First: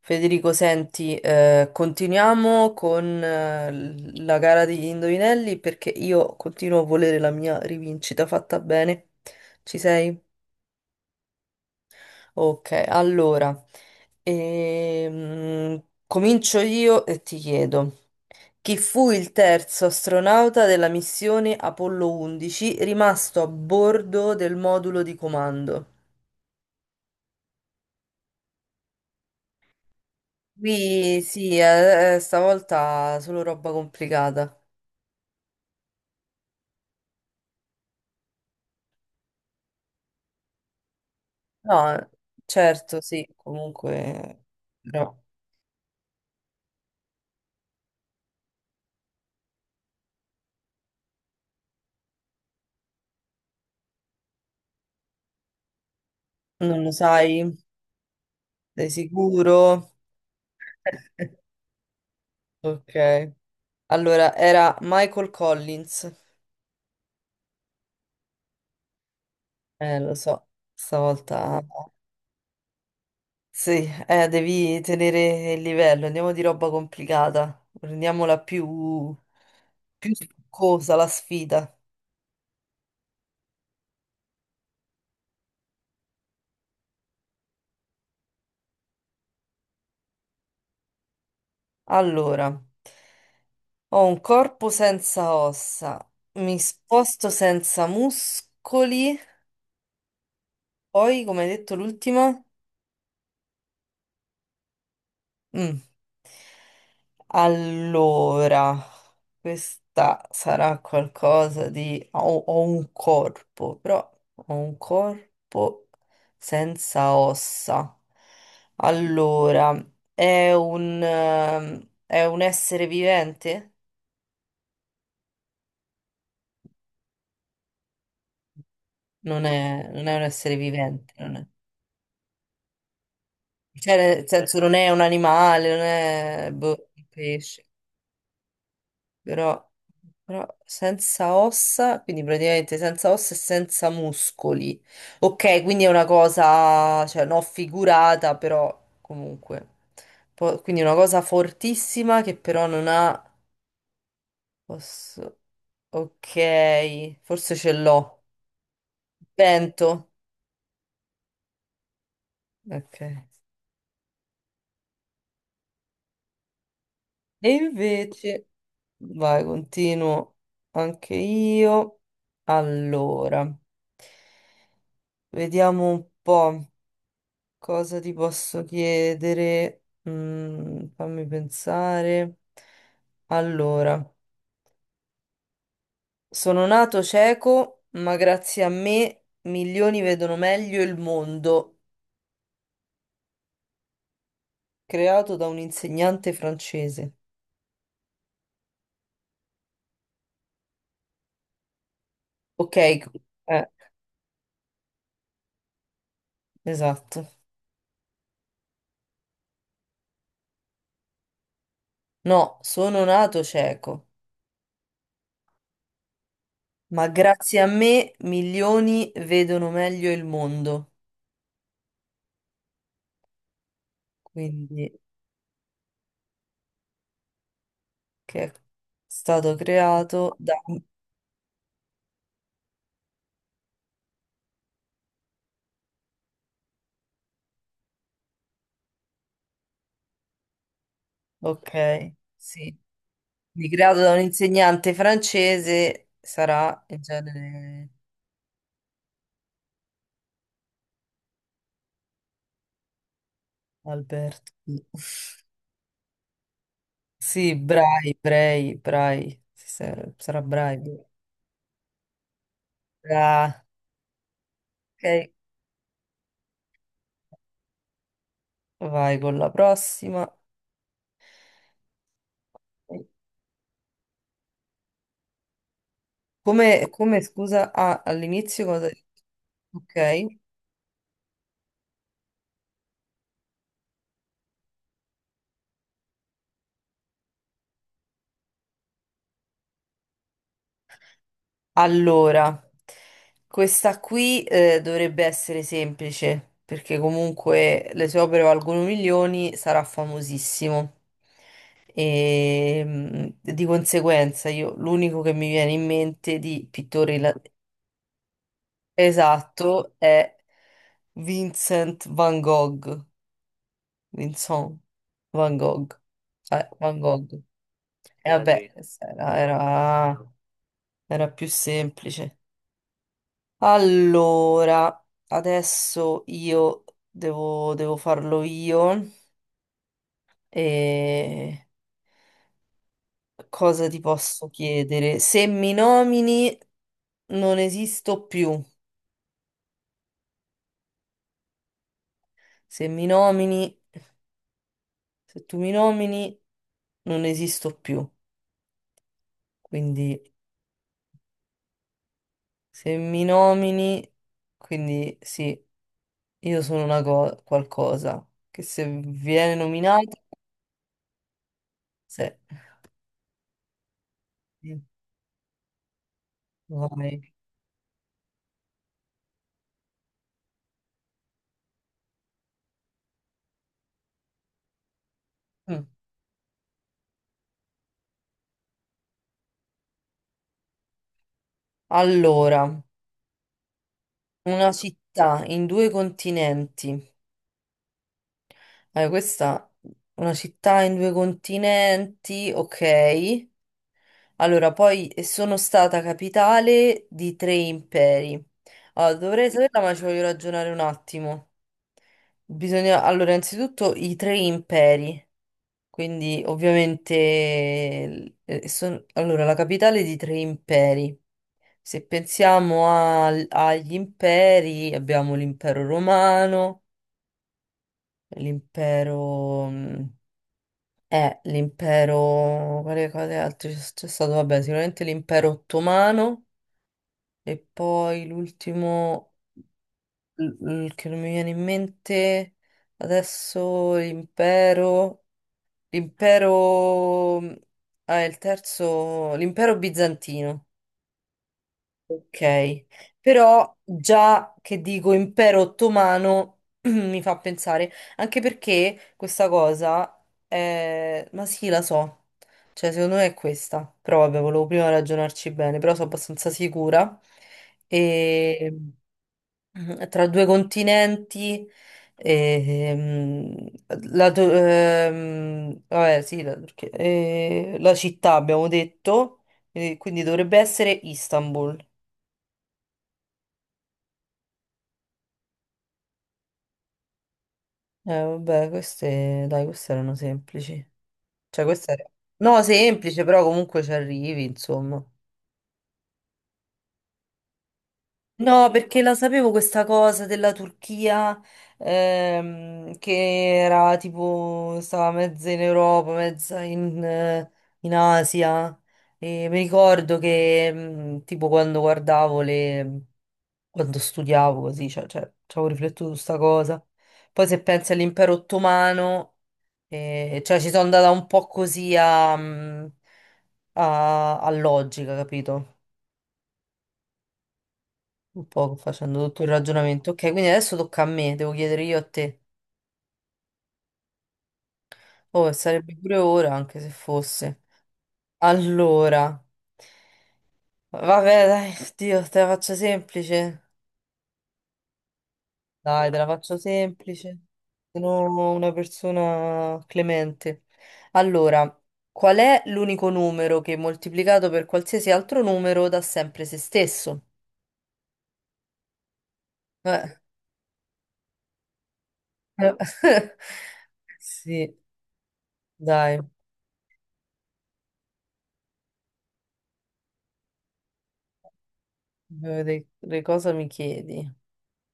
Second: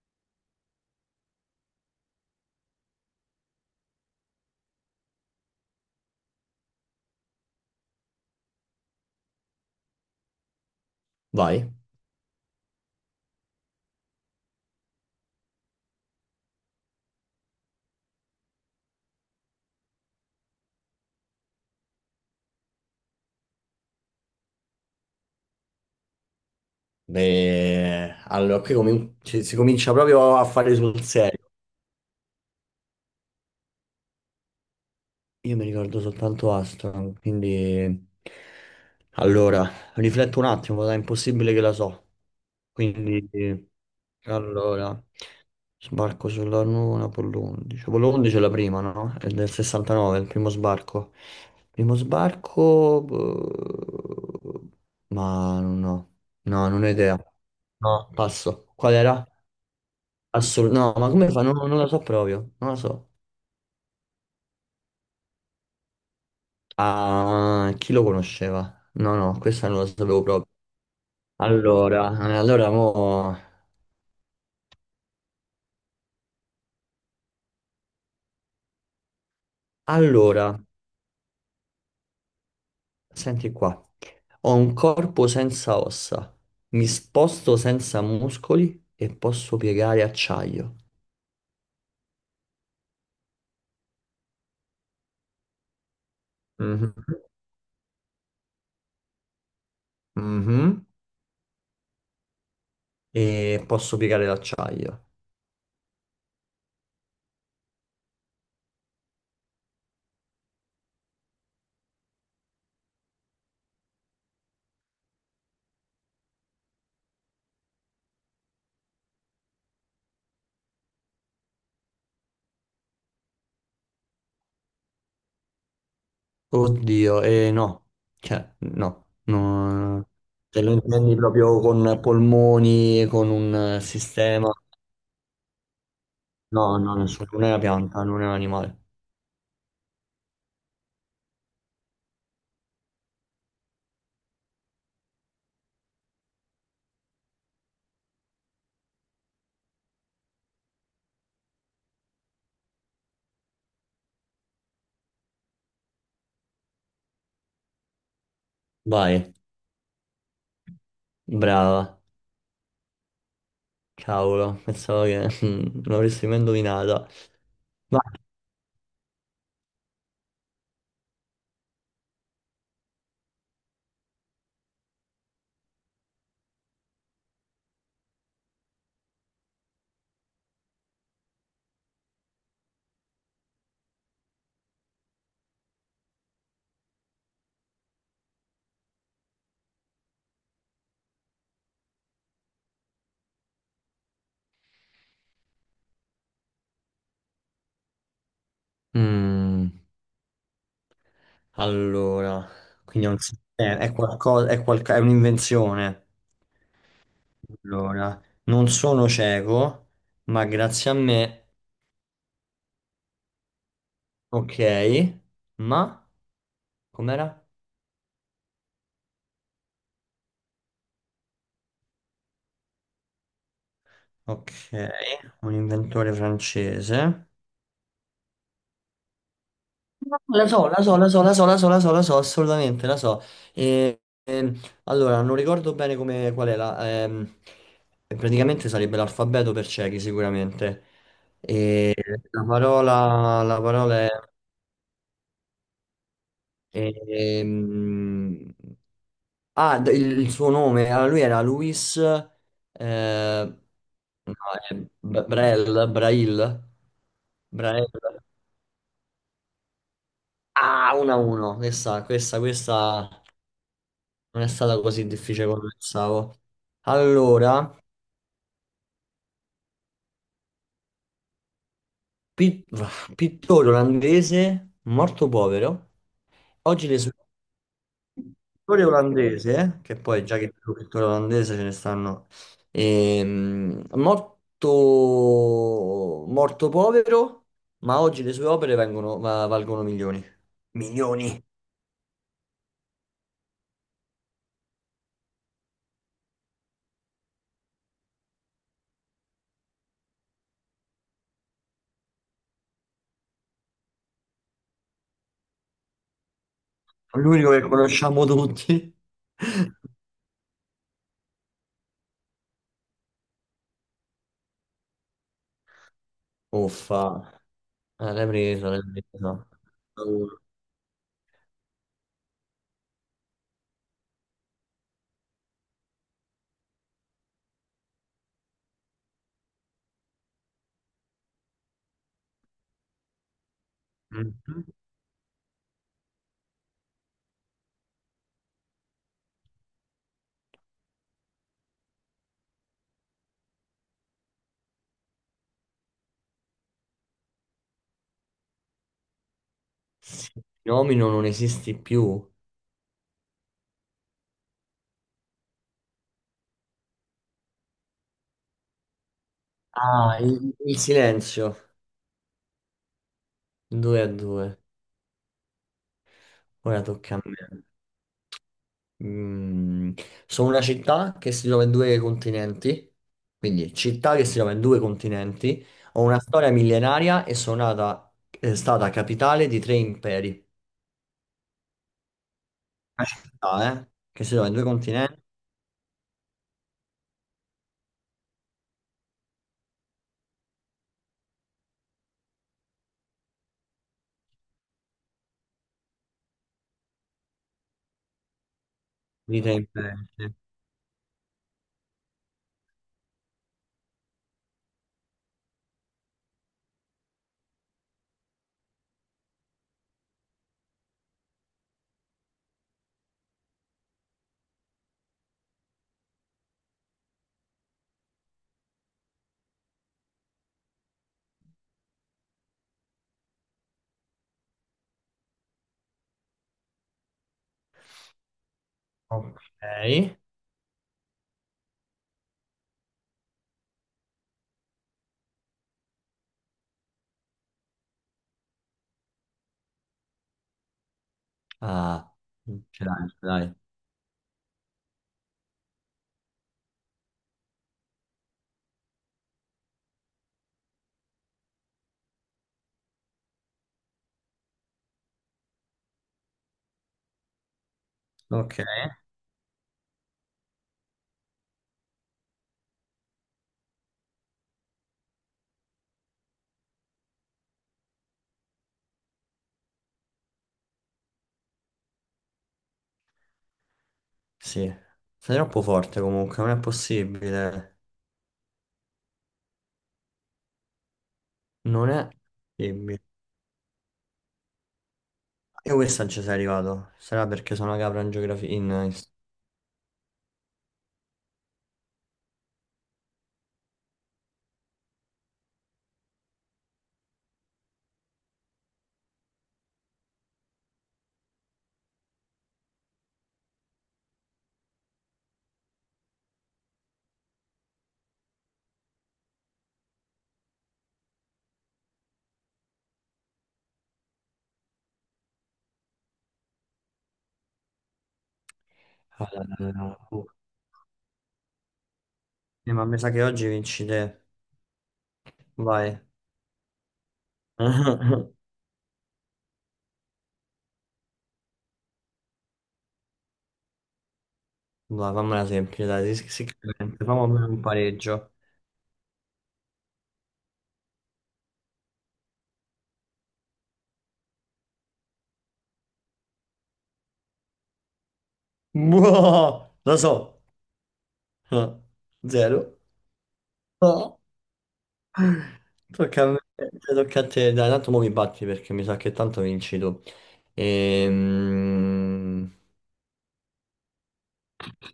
Federico, senti, continuiamo con la gara degli indovinelli perché io continuo a volere la mia rivincita fatta bene. Ci sei? Vai. Ok, allora, comincio io e ti chiedo, chi fu il terzo astronauta della missione Apollo 11 rimasto a bordo del modulo di comando? Beh, allora qui si comincia proprio a fare sul Qui serio. sì, stavolta solo roba complicata. Io mi ricordo soltanto Aston, quindi... Allora, rifletto un attimo, dai, è impossibile che la so. No, certo, sì, Quindi, comunque, allora, però sbarco sulla Luna, Apollo 11. Apollo 11 è la prima, no? È del 69, è il primo sbarco. Primo sbarco... boh, ma no, no, non non ho lo idea. sai, No, passo. sei Qual era? sicuro? Assolutamente, no, ma come fa? Non lo so proprio, non lo so. Ok. Allora, era Michael Collins. Ah, chi lo conosceva? No, no, questa non lo Lo sapevo so, proprio. stavolta... Allora, eh, allora, mo... Sì, devi tenere il livello, andiamo di roba complicata, rendiamola più, più allora, succosa la sfida. senti qua. Ho un corpo senza ossa, mi sposto senza muscoli e posso piegare acciaio. Allora, ho un corpo senza ossa, mi Mhm. sposto senza muscoli... Mhm. Poi, come hai detto, l'ultima? E posso piegare l'acciaio. Mm. Allora, questa sarà qualcosa di... Ho un corpo, però ho un corpo senza ossa. Allora, è un, è un essere vivente? Oddio, no, cioè Non è, non no, è un essere se lo vivente, intendi non è. proprio con polmoni, con un Cioè, nel sistema, senso, non è un animale, non è no, boh, no, un nessuno, non è una pesce. pianta, non è un animale. Però, però senza ossa, quindi praticamente senza ossa e senza muscoli. Ok, quindi è una cosa, cioè non figurata, però comunque. Po- quindi una cosa fortissima che però non ha... osso. Ok, forse ce l'ho. Vai, Vento. brava, Ok. E cavolo, pensavo che non l'avresti mai indovinata. Vai. invece, vai, continuo anche io. Allora, vediamo un po'. Cosa ti posso chiedere? Mm, fammi pensare. Allora, sono nato cieco, ma grazie a me milioni vedono meglio il mondo, creato da un insegnante francese. Mm, allora, Ok, quindi è un sistema, è qualcosa, è un'invenzione. esatto. Allora, non sono cieco, ma grazie a me No, sono nato cieco, ok, ma ma com'era? grazie a me milioni vedono meglio il mondo. Ok, Quindi, un inventore francese. che è stato creato La da... so, la so, la so, la so, la so, la so, la so, assolutamente, la so. E, ehm, allora, non ricordo bene come, qual è la... praticamente sarebbe l'alfabeto per ciechi, sicuramente. Ok, E sì. La Creato parola è... da un insegnante francese, sarà in genere ehm, ah, il suo nome, allora lui era Luis... eh, no, Alberto. è Brel, Brail, Sì, Brael. Brai, Brai, Brai, sì, sa- sarà Brai. Ah, 1-1. Questa Ah, non è stata così ok, difficile come pensavo. Allora, vai con la prossima. pi- pittore olandese, morto povero. Oggi Come, le sue... come, scusa, ah, all'inizio Pittore cosa? olandese, che poi Ok. già che più pittore olandese ce ne stanno... ehm, morto... morto povero, ma oggi le sue opere valgono milioni. Milioni. Allora, questa qui dovrebbe essere semplice, perché comunque le sue opere valgono milioni, sarà famosissimo. E mm, di conseguenza, io l'unico che mi viene in mente di pittore ila- L'unico che conosciamo tutti. esatto è Vincent Van Gogh. Vincent Van Gogh. Van Uffa, Gogh. E l'hai era preso, vabbè, l'hai lui. era, preso. era Allora, era più semplice. Allora, adesso io devo farlo io. E cosa ti posso mhm. chiedere? Se mi nomini, non esisto più. Se mi nomini, se tu mi nomini, non esisto più. Quindi, Nomino non esisti più. se mi nomini, quindi sì, io sono una cosa, qualcosa che se viene Ah, nominato, il silenzio. se... 2 a 2. Ora tocca a Vai. me. Mm, sono una città che si trova in due continenti. Quindi città che si trova in due continenti. Mm. Ho una storia millenaria e è stata capitale di tre imperi. Allora. Una città, eh? Che si trova in due Una continenti città in due continenti. Allora, questa una città in due continenti, ok. Allora, poi sono stata capitale di tre imperi. Allora, di dovrei tre saperla, imperi. ma ci voglio ragionare un attimo. Bisogna, allora, innanzitutto i tre imperi. Quindi, ovviamente, allora, la capitale di tre imperi. Se pensiamo agli imperi, abbiamo l'impero romano. L'impero... mm, eh, l'impero... Quali cose altre c'è stato? Vabbè, sicuramente l'impero ottomano e poi l'ultimo Ok. l- che non mi viene in mente adesso l'impero... L'impero... Ah, il terzo... L'impero bizantino. Ah, Ok, ce l'hai, ce l'hai. però già che dico impero ottomano mi fa pensare, anche perché questa cosa è... ma sì, la so, cioè secondo me è questa, però vabbè, volevo prima ragionarci bene, però sono abbastanza sicura. Ok. E mm, tra due continenti, e, mm, la, vabbè, sì, la, Turchia- la città abbiamo detto, quindi dovrebbe essere Istanbul. Sì. Sei troppo forte comunque, non è possibile. Vabbè, queste, dai, queste erano semplici. Cioè, Non questa era... è No, possibile. semplice, però comunque ci arrivi, insomma. E questa non ci sei arrivato. Sarà perché sono una capra in geografia. No, perché la sapevo questa cosa della Turchia, che era tipo, stava mezza in Europa, mezza in, in Asia. E mi ricordo che, mm, tipo, quando guardavo le... quando studiavo così, cioè, ci avevo riflettuto su sta cosa. Poi se pensi all'impero ottomano... E- cioè ci sono andata un po' così a, mm, a logica, capito? Un po' facendo Ah, tutto il no, no, no. ragionamento. Ok, quindi adesso tocca a me, devo chiedere io a te. Ma mi sa che oggi vinci te. Oh, e sarebbe Vai. pure ora, anche se fosse. Allora, vabbè, dai, Dio, te la faccio semplice. Vai, fammela semplice, Dai, dai. te Sì, la sì, faccio sicuramente. Fammi semplice. almeno un pareggio. Sono una persona clemente. Allora, qual è l'unico numero che moltiplicato per qualsiasi altro numero dà sempre se stesso? Boh, lo Eh. so. Ah, zero. Eh, sì, dai, Tocca a me, tocca a te, dai, tanto mo mi batti perché mi sa che tanto vinci tu. Ehm, voglio vedere che cosa mi chiedi.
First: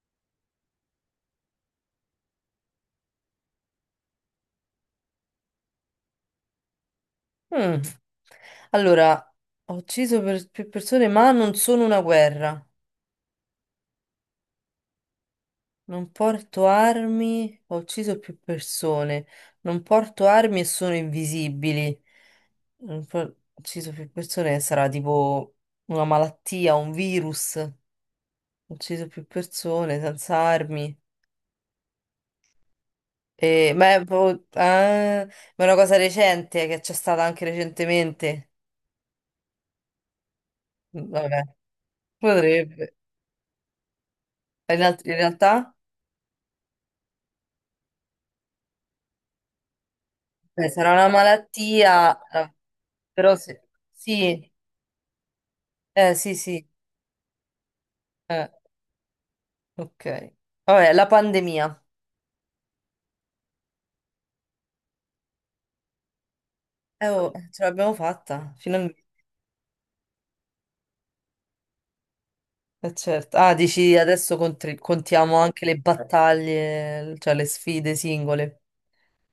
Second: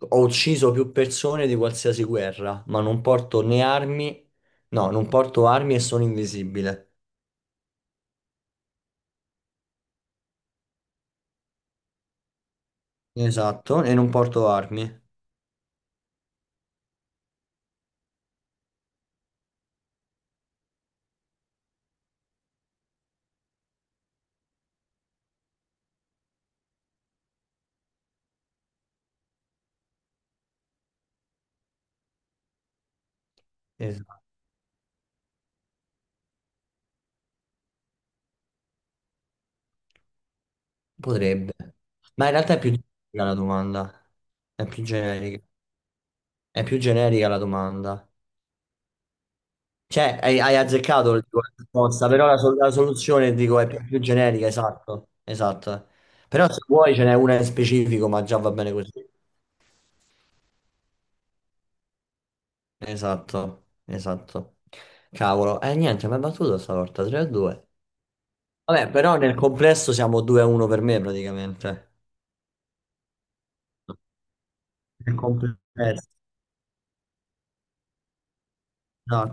ho ucciso più persone di qualsiasi guerra, ma non porto né armi, no, non porto armi e sono invisibile. Mm. Allora, ho ucciso per- più persone, ma non sono una guerra. Esatto, e non porto armi. Non porto armi, ho ucciso più persone. Non porto armi e sono invisibili. Non por- ho ucciso più persone, sarà tipo una malattia, un virus. Ho ucciso più persone senza armi. Ma è, Esatto. proprio- ah, ma è una cosa recente che c'è stata anche recentemente. Mm, vabbè, Potrebbe. Ma in realtà è più potrebbe. generica la domanda. È In, più alt- in generica. realtà? È più generica la domanda. Cioè, hai Beh, sarà una azzeccato la risposta, malattia, però la soluzione però dico, se- è più generica, sì, esatto, esatto. Sì, Però se sì, vuoi ce n'è una in specifico, ma già eh, va bene così. ok. Vabbè, la pandemia. Esatto, esatto. Cavolo, niente, mi ha battuto stavolta 3 a Oh, ce 2. l'abbiamo fatta, Vabbè, finalmente. però nel complesso siamo 2 a 1 per me praticamente. Certo. Ah, dici adesso contri- Nel contiamo anche le complesso, battaglie, cioè le sfide singole.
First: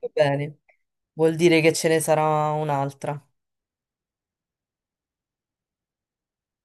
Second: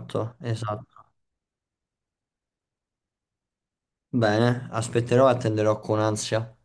Va bene, esatto. vuol dire che ce ne sarà un'altra. Bene, aspetterò e attenderò con ansia.